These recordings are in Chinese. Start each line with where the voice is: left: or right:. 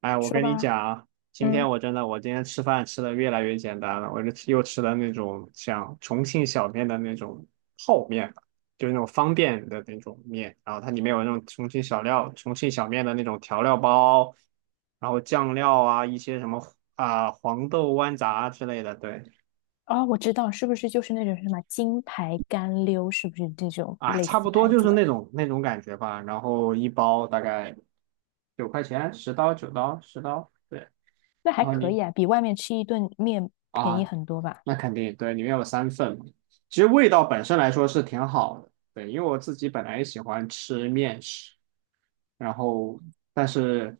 right: 哎，我
left: 说
right: 跟你
left: 吧。
right: 讲啊，今天
left: 嗯，
right: 我真的，我今天吃饭吃的越来越简单了，我就吃又吃了那种像重庆小面的那种泡面吧。就是那种方便的那种面，然后它里面有那种重庆小料、重庆小面的那种调料包，然后酱料啊，一些什么啊、黄豆豌杂之类的，对，
left: 哦，我知道，是不是就是那种什么金牌干溜，是不是这种
right: 啊，
left: 类
right: 差
left: 似
right: 不多
left: 牌
right: 就
left: 子
right: 是
left: 的？
right: 那种感觉吧，然后一包大概9块钱，10刀9刀10刀，对，
left: 那还
right: 然后
left: 可以
right: 你。
left: 啊，比外面吃一顿面便宜
right: 啊，
left: 很多吧。
right: 那肯定，对，里面有3份嘛。其实味道本身来说是挺好的，对，因为我自己本来也喜欢吃面食，然后但是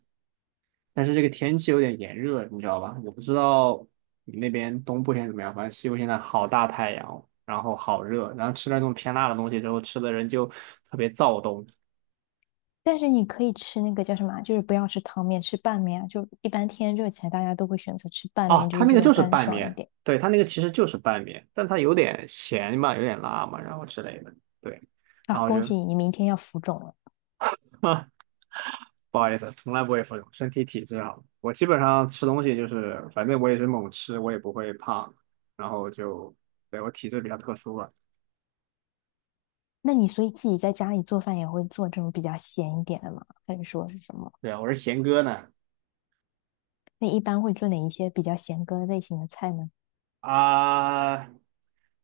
right: 但是这个天气有点炎热，你知道吧？我不知道你那边东部现在怎么样，反正西部现在好大太阳，然后好热，然后吃了那种偏辣的东西之后，吃的人就特别躁动。
left: 但是你可以吃那个叫什么啊，就是不要吃汤面，吃拌面啊。就一般天热起来，大家都会选择吃拌面，
right: 哦，
left: 就
right: 它
left: 是
right: 那
left: 这
right: 个
left: 种
right: 就是
left: 干
right: 拌
left: 爽一
right: 面，
left: 点
right: 对，它那个其实就是拌面，但它有点咸嘛，有点辣嘛，然后之类的。对。然
left: 啊。
right: 后就
left: 恭喜你，你明天要浮肿了。
right: 啊，不好意思，从来不会服用，身体体质好。我基本上吃东西就是，反正我也是猛吃，我也不会胖，然后就，对，我体质比较特殊吧。
left: 那你所以自己在家里做饭也会做这种比较咸一点的吗？还是说是什么？
right: 对，啊，我是贤哥呢。
left: 那一般会做哪一些比较咸鸽类型的菜呢？
right: 啊，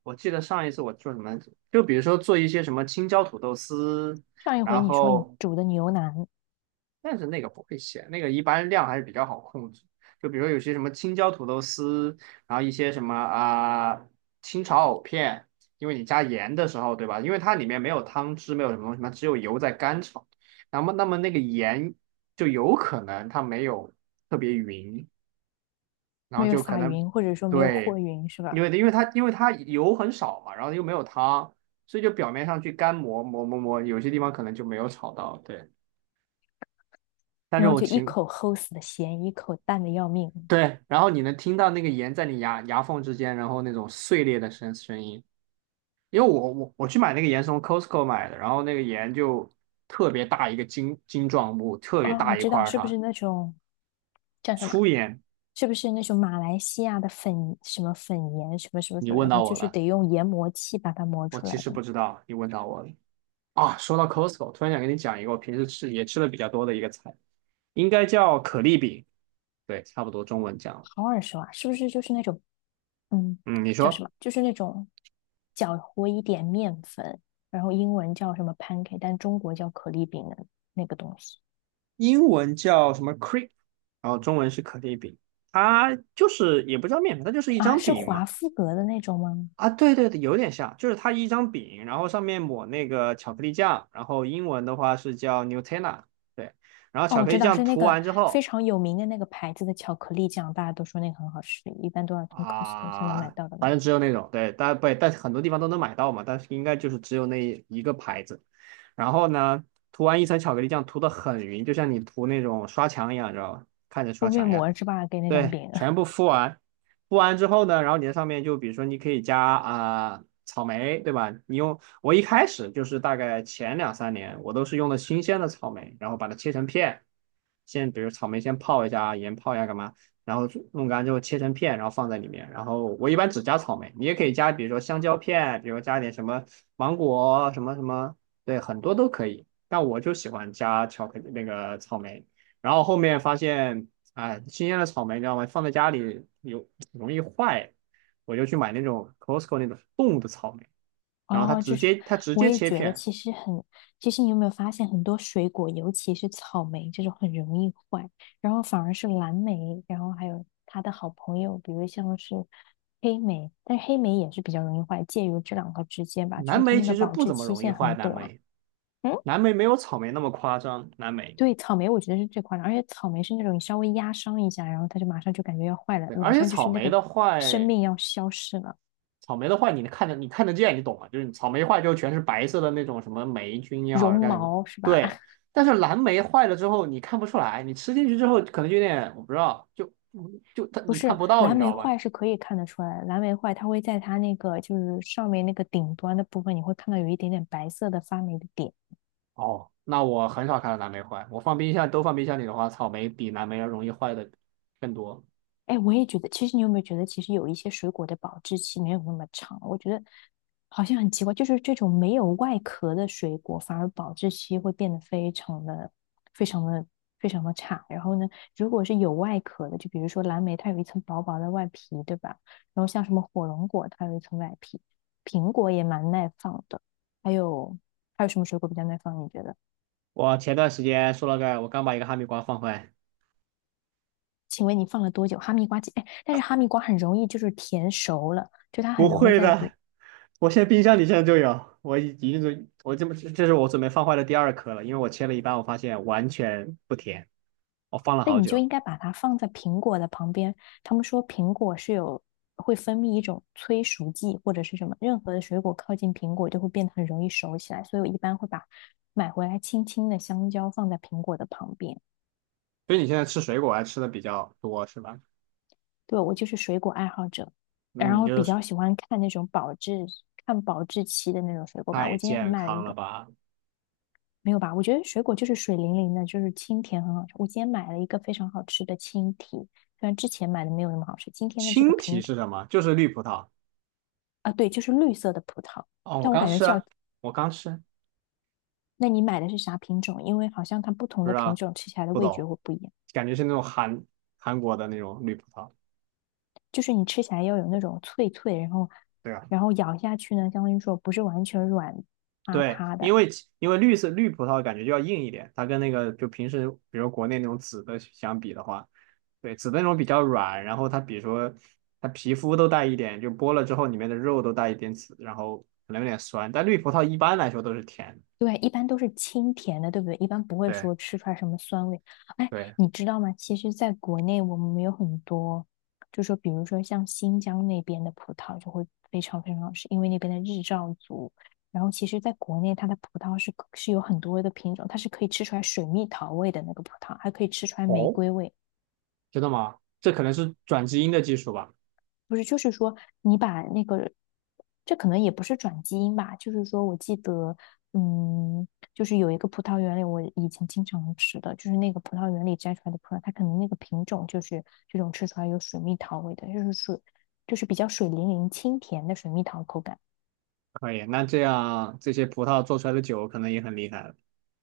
right: 我记得上一次我做什么，就比如说做一些什么青椒土豆丝，
left: 上一回
right: 然
left: 你说你
right: 后
left: 煮的牛腩。
right: 但是那个不会写，那个一般量还是比较好控制。就比如说有些什么青椒土豆丝，然后一些什么啊、清炒藕片，因为你加盐的时候，对吧？因为它里面没有汤汁，没有什么东西嘛，只有油在干炒。那么那个盐就有可能它没有特别匀，然
left: 没
right: 后
left: 有
right: 就可
left: 撒
right: 能
left: 匀，或者说没有
right: 对，
left: 和匀，是
right: 因
left: 吧？
right: 为因为它因为它油很少嘛，然后又没有汤，所以就表面上去干磨磨磨磨，有些地方可能就没有炒到。对，但这
left: 然后
right: 种
left: 就一
right: 情。
left: 口齁死的咸，一口淡的要命。
right: 对，然后你能听到那个盐在你牙缝之间，然后那种碎裂的声音。因为我去买那个盐是从 Costco 买的，然后那个盐就特别大一个晶状物，特别
left: 啊！我
right: 大一
left: 知
right: 块
left: 道，
right: 儿
left: 是不
right: 它
left: 是那种叫什么？
right: 粗盐。
left: 是不是那种马来西亚的粉什么粉盐什么什么
right: 你
left: 什么？
right: 问
left: 然后
right: 到
left: 就
right: 我
left: 是
right: 了，
left: 得用研磨器把它磨
right: 我
left: 出来
right: 其实
left: 的。
right: 不知道，你问到我了啊。说到 Costco，突然想跟你讲一个我平时吃也吃的比较多的一个菜，应该叫可丽饼，对，差不多中文讲了
left: 好耳熟啊！是不是就是那种，嗯，
right: 嗯，你
left: 叫什
right: 说。
left: 么？就是那种搅和一点面粉，然后英文叫什么 pancake，但中国叫可丽饼的那个东西。
right: 英文叫什么 crepe，然后中文是可丽饼。它就是也不叫面团，它就是一
left: 啊？
right: 张
left: 是
right: 饼
left: 华
right: 嘛。
left: 夫格的那种吗？
right: 啊，对对对，有点像，就是它一张饼，然后上面抹那个巧克力酱，然后英文的话是叫 Nutella，对，然后
left: 哦，
right: 巧
left: 我
right: 克
left: 知
right: 力
left: 道
right: 酱
left: 是那
right: 涂
left: 个
right: 完之
left: 非
right: 后，
left: 常有名的那个牌子的巧克力酱，大家都说那个很好吃，一般都要从 Costco 才能买
right: 啊，
left: 到的那
right: 反
left: 个。
right: 正只有那种，对，但不，但是很多地方都能买到嘛，但是应该就是只有那一个牌子。然后呢，涂完一层巧克力酱，涂的很匀，就像你涂那种刷墙一样，知道吧？看着
left: 敷
right: 刷
left: 面
right: 墙一样。
left: 膜是吧？给那张
right: 对，
left: 饼。
right: 全部 敷完，敷完之后呢，然后你在上面就比如说你可以加啊、草莓，对吧？你用我一开始就是大概前2、3年，我都是用的新鲜的草莓，然后把它切成片，先比如草莓先泡一下，盐泡一下干嘛？然后弄干之后切成片，然后放在里面。然后我一般只加草莓，你也可以加，比如说香蕉片，比如加点什么芒果什么什么，对，很多都可以。但我就喜欢加巧克力那个草莓。然后后面发现，哎，新鲜的草莓你知道吗？放在家里有容易坏，我就去买那种 Costco 那种冻的草莓，然后它
left: 哦，就
right: 直
left: 是
right: 接它直
left: 我
right: 接
left: 也
right: 切
left: 觉得
right: 片。
left: 其实很，其实你有没有发现很多水果，尤其是草莓这种很容易坏，然后反而是蓝莓，然后还有他的好朋友，比如像是黑莓，但是黑莓也是比较容易坏，介于这两个之间吧，就
right: 蓝
left: 是它
right: 莓
left: 们的
right: 其实
left: 保
right: 不
left: 质
right: 怎么
left: 期
right: 容易
left: 限
right: 坏，
left: 很
right: 蓝
left: 短。
right: 莓
left: 嗯。
right: 蓝莓没有草莓那么夸张，蓝莓
left: 对，草莓我觉得是最夸张，而且草莓是那种你稍微压伤一下，然后它就马上就感觉要坏了，
right: 对，
left: 马
right: 而且
left: 上就
right: 草
left: 是那
right: 莓
left: 个
right: 的
left: 生
right: 坏。
left: 命要消失了。
right: 草莓的坏你能看得你看得见，你懂吗？就是草莓坏之后全是白色的那种什么霉菌也好是
left: 绒
right: 干什么，
left: 毛是吧？
right: 对。但是蓝莓坏了之后你看不出来，你吃进去之后可能就有点我不知道，就它
left: 不
right: 你看
left: 是，
right: 不到，你
left: 蓝
right: 知
left: 莓
right: 道吧？
left: 坏是可以看得出来的，蓝莓坏它会在它那个就是上面那个顶端的部分，你会看到有一点点白色的发霉的点。
right: 哦，那我很少看到蓝莓坏，我放冰箱都放冰箱里的话，草莓比蓝莓要容易坏的更多。
left: 哎，我也觉得，其实你有没有觉得，其实有一些水果的保质期没有那么长？我觉得好像很奇怪，就是这种没有外壳的水果，反而保质期会变得非常的、非常的、非常的差。然后呢，如果是有外壳的，就比如说蓝莓，它有一层薄薄的外皮，对吧？然后像什么火龙果，它有一层外皮，苹果也蛮耐放的。还有什么水果比较耐放？你觉得？
right: 我前段时间说了个，我刚把一个哈密瓜放坏。
left: 请问你放了多久？哈密瓜，哎，但是哈密瓜很容易就是甜熟了。就它
right: 不
left: 很容易
right: 会
left: 在，比
right: 的，我现在冰箱里现在就有，我已经准，我这么这是我准备放坏的第2颗了，因为我切了一半，我发现完全不甜，我放了
left: 那
right: 好
left: 你就
right: 久。
left: 应该把它放在苹果的旁边。他们说苹果是有会分泌一种催熟剂或者是什么，任何的水果靠近苹果就会变得很容易熟起来，所以我一般会把买回来青青的香蕉放在苹果的旁边。
right: 所以你现在吃水果还吃的比较多是吧？
left: 对，我就是水果爱好者，然
right: 你
left: 后
right: 就
left: 比
right: 是
left: 较喜欢看那种保质看保质期的那种水果吧。
right: 太
left: 我今天还
right: 健
left: 买了一
right: 康了
left: 个。
right: 吧？
left: 没有吧？我觉得水果就是水灵灵的，就是清甜很好吃。我今天买了一个非常好吃的青提，虽然之前买的没有那么好吃，今天的这个
right: 青提
left: 品
right: 是什么？就是绿葡萄。
left: 啊，对，就是绿色的葡萄。
right: 哦，
left: 但我感觉像，
right: 我刚吃，
left: 那你买的是啥品种？因为好像它不同
right: 不
left: 的
right: 知
left: 品
right: 道，
left: 种吃起来的
right: 不
left: 味觉
right: 懂，
left: 会不一样，
right: 感觉是那种韩国的那种绿葡萄。
left: 就是你吃起来要有那种脆脆，然后
right: 对吧？
left: 咬下去呢，相当于说不是完全软塌
right: 对，
left: 塌
right: 因
left: 的。
right: 为其因为绿色绿葡萄感觉就要硬一点，它跟那个就平时比如国内那种紫的相比的话，对，紫的那种比较软，然后它比如说它皮肤都带一点，就剥了之后里面的肉都带一点紫，然后可能有点酸，但绿葡萄一般来说都是甜的
left: 对啊，一般都是清甜的，对不对？一般不会
right: 对
left: 说吃出来什么酸味。哎，
right: 对，
left: 你知道吗？其实，在国内我们有很多，就说比如说像新疆那边的葡萄就会非常非常好吃，因为那边的日照足。然后，其实在国内它的葡萄是有很多的品种，它是可以吃出来水蜜桃味的那个葡萄，还可以吃出来玫
right: 哦，
left: 瑰味。
right: 真的吗？这可能是转基因的技术吧？
left: 不是，就是说你把那个，这可能也不是转基因吧，就是说我记得，嗯，就是有一个葡萄园里，我以前经常吃的，就是那个葡萄园里摘出来的葡萄，它可能那个品种就是这种吃出来有水蜜桃味的，就是水，就是比较水灵灵、清甜的水蜜桃口感。
right: 可以，那这样这些葡萄做出来的酒可能也很厉害了。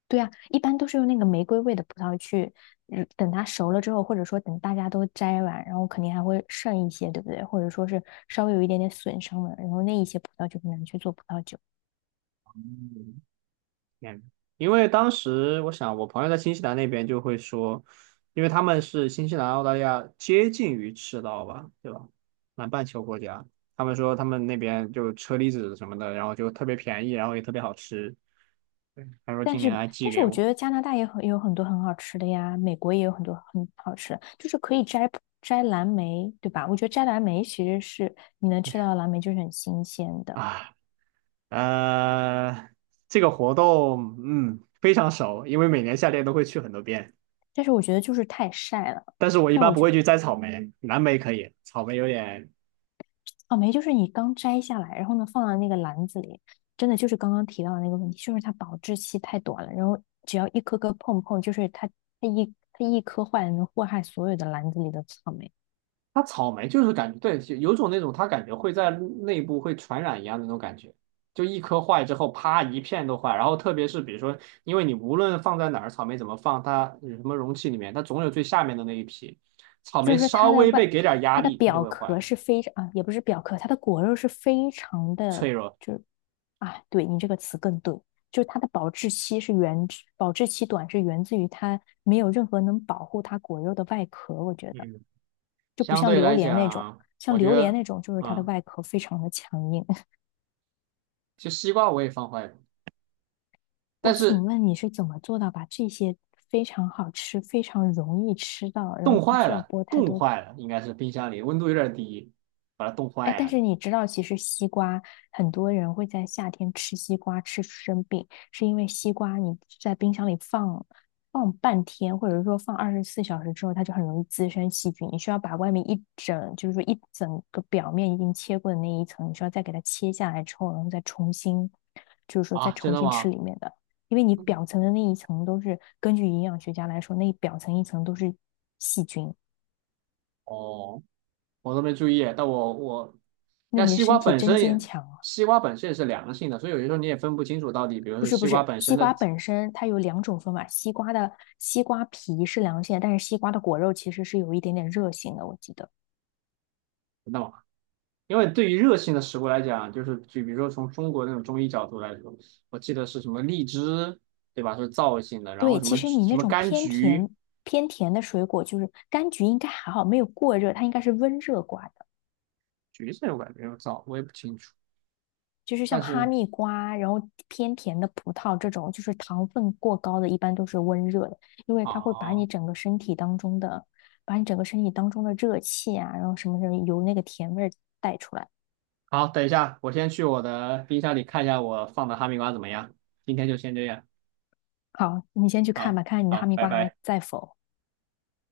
left: 对啊，一般都是用那个玫瑰味的葡萄去，嗯，等它熟了之后，或者说等大家都摘完，然后肯定还会剩一些，对不对？或者说是稍微有一点点损伤的，然后那一些葡萄就可以拿去做葡萄酒。
right: 嗯，因为当时我想，我朋友在新西兰那边就会说，因为他们是新西兰、澳大利亚接近于赤道吧，对吧？南半球国家，他们说他们那边就车厘子什么的，然后就特别便宜，然后也特别好吃。对，他说
left: 但
right: 今
left: 是，
right: 年还寄
left: 但是
right: 给
left: 我觉
right: 我
left: 得加拿大也很有很多很好吃的呀，美国也有很多很好吃的，就是可以摘蓝莓，对吧？我觉得摘蓝莓其实是你能吃到的蓝莓就是很新鲜的，
right: 啊，呃，这个活动嗯非常熟，因为每年夏天都会去很多遍，
left: 但是我觉得就是太晒了。
right: 但是我一般不会去摘草莓，蓝莓可以，草莓有点
left: 草莓就是你刚摘下来，然后呢放到那个篮子里，真的就是刚刚提到的那个问题，就是它保质期太短了，然后只要一颗颗碰碰，就是它一它颗坏了能祸害所有的篮子里的草莓。
right: 它草莓就是感觉对，就有种那种它感觉会在内部会传染一样的那种感觉，就一颗坏之后，啪一片都坏。然后特别是比如说，因为你无论放在哪儿，草莓怎么放，它有什么容器里面，它总有最下面的那一批。草莓
left: 就是
right: 稍
left: 它的
right: 微
left: 外，
right: 被给点压
left: 它的
right: 力，它就
left: 表
right: 会坏，
left: 壳是非常啊，也不是表壳，它的果肉是非常的，
right: 脆弱。
left: 就是啊，对你这个词更对，就是它的保质期是源自，保质期短是源自于它没有任何能保护它果肉的外壳，我觉得
right: 嗯，
left: 就不
right: 相
left: 像
right: 对
left: 榴
right: 来
left: 莲那种，
right: 讲，
left: 像
right: 我觉
left: 榴莲
right: 得，
left: 那种就是它的
right: 啊、
left: 外壳非常的强硬。
right: 其实西瓜我也放坏了，但
left: 我请
right: 是
left: 问你是怎么做到把这些非常好吃、非常容易吃到，然后
right: 冻
left: 不
right: 坏
left: 需要
right: 了，
left: 剥太
right: 冻
left: 多。
right: 坏了，应该是冰箱里温度有点低，把它冻
left: 哎，但
right: 坏了。
left: 是你知道，其实西瓜很多人会在夏天吃西瓜吃生病，是因为西瓜你在冰箱里放半天，或者说放24小时之后，它就很容易滋生细菌。你需要把外面一整，就是说一整个表面已经切过的那一层，你需要再给它切下来之后，然后再重新，就是说再
right: 啊，真
left: 重
right: 的
left: 新
right: 吗？
left: 吃里面的，因为你表层的那一层都是根据营养学家来说，那一表层一层都是细菌。
right: 哦，我都没注意，但我，
left: 那
right: 但
left: 你的
right: 西
left: 身
right: 瓜
left: 体
right: 本
left: 真
right: 身
left: 坚
right: 也，
left: 强啊！
right: 西瓜本身也是凉性的，所以有些时候你也分不清楚到底，比如
left: 不
right: 说
left: 是不
right: 西瓜
left: 是，
right: 本
left: 西
right: 身
left: 瓜
right: 的
left: 本身它有两种分法，西瓜的皮是凉性的，但是西瓜的果肉其实是有一点点热性的，我记得。
right: 那么，因为对于热性的食物来讲，就比如说从中国那种中医角度来说，我记得是什么荔枝，对吧？是燥性的，然后
left: 对，
right: 什
left: 其
right: 么
left: 实
right: 橘
left: 你
right: 什
left: 那
right: 么
left: 种
right: 柑橘，
left: 偏甜的水果，就是柑橘应该还好，没有过热，它应该是温热瓜的，
right: 橘子我感觉有燥，我也不清楚。
left: 就是
right: 但
left: 像哈
right: 是
left: 密瓜，然后偏甜的葡萄这种，就是糖分过高的，一般都是温热的，因为它会把你
right: 哦，
left: 整个身体当中的，把你整个身体当中的热气啊，然后什么什么由那个甜味儿带出来。
right: 好，等一下，我先去我的冰箱里看一下我放的哈密瓜怎么样。今天就先这样，
left: 好，你先去看
right: 好，
left: 吧，看看你的哈
right: 好，
left: 密
right: 拜
left: 瓜还
right: 拜。
left: 在否。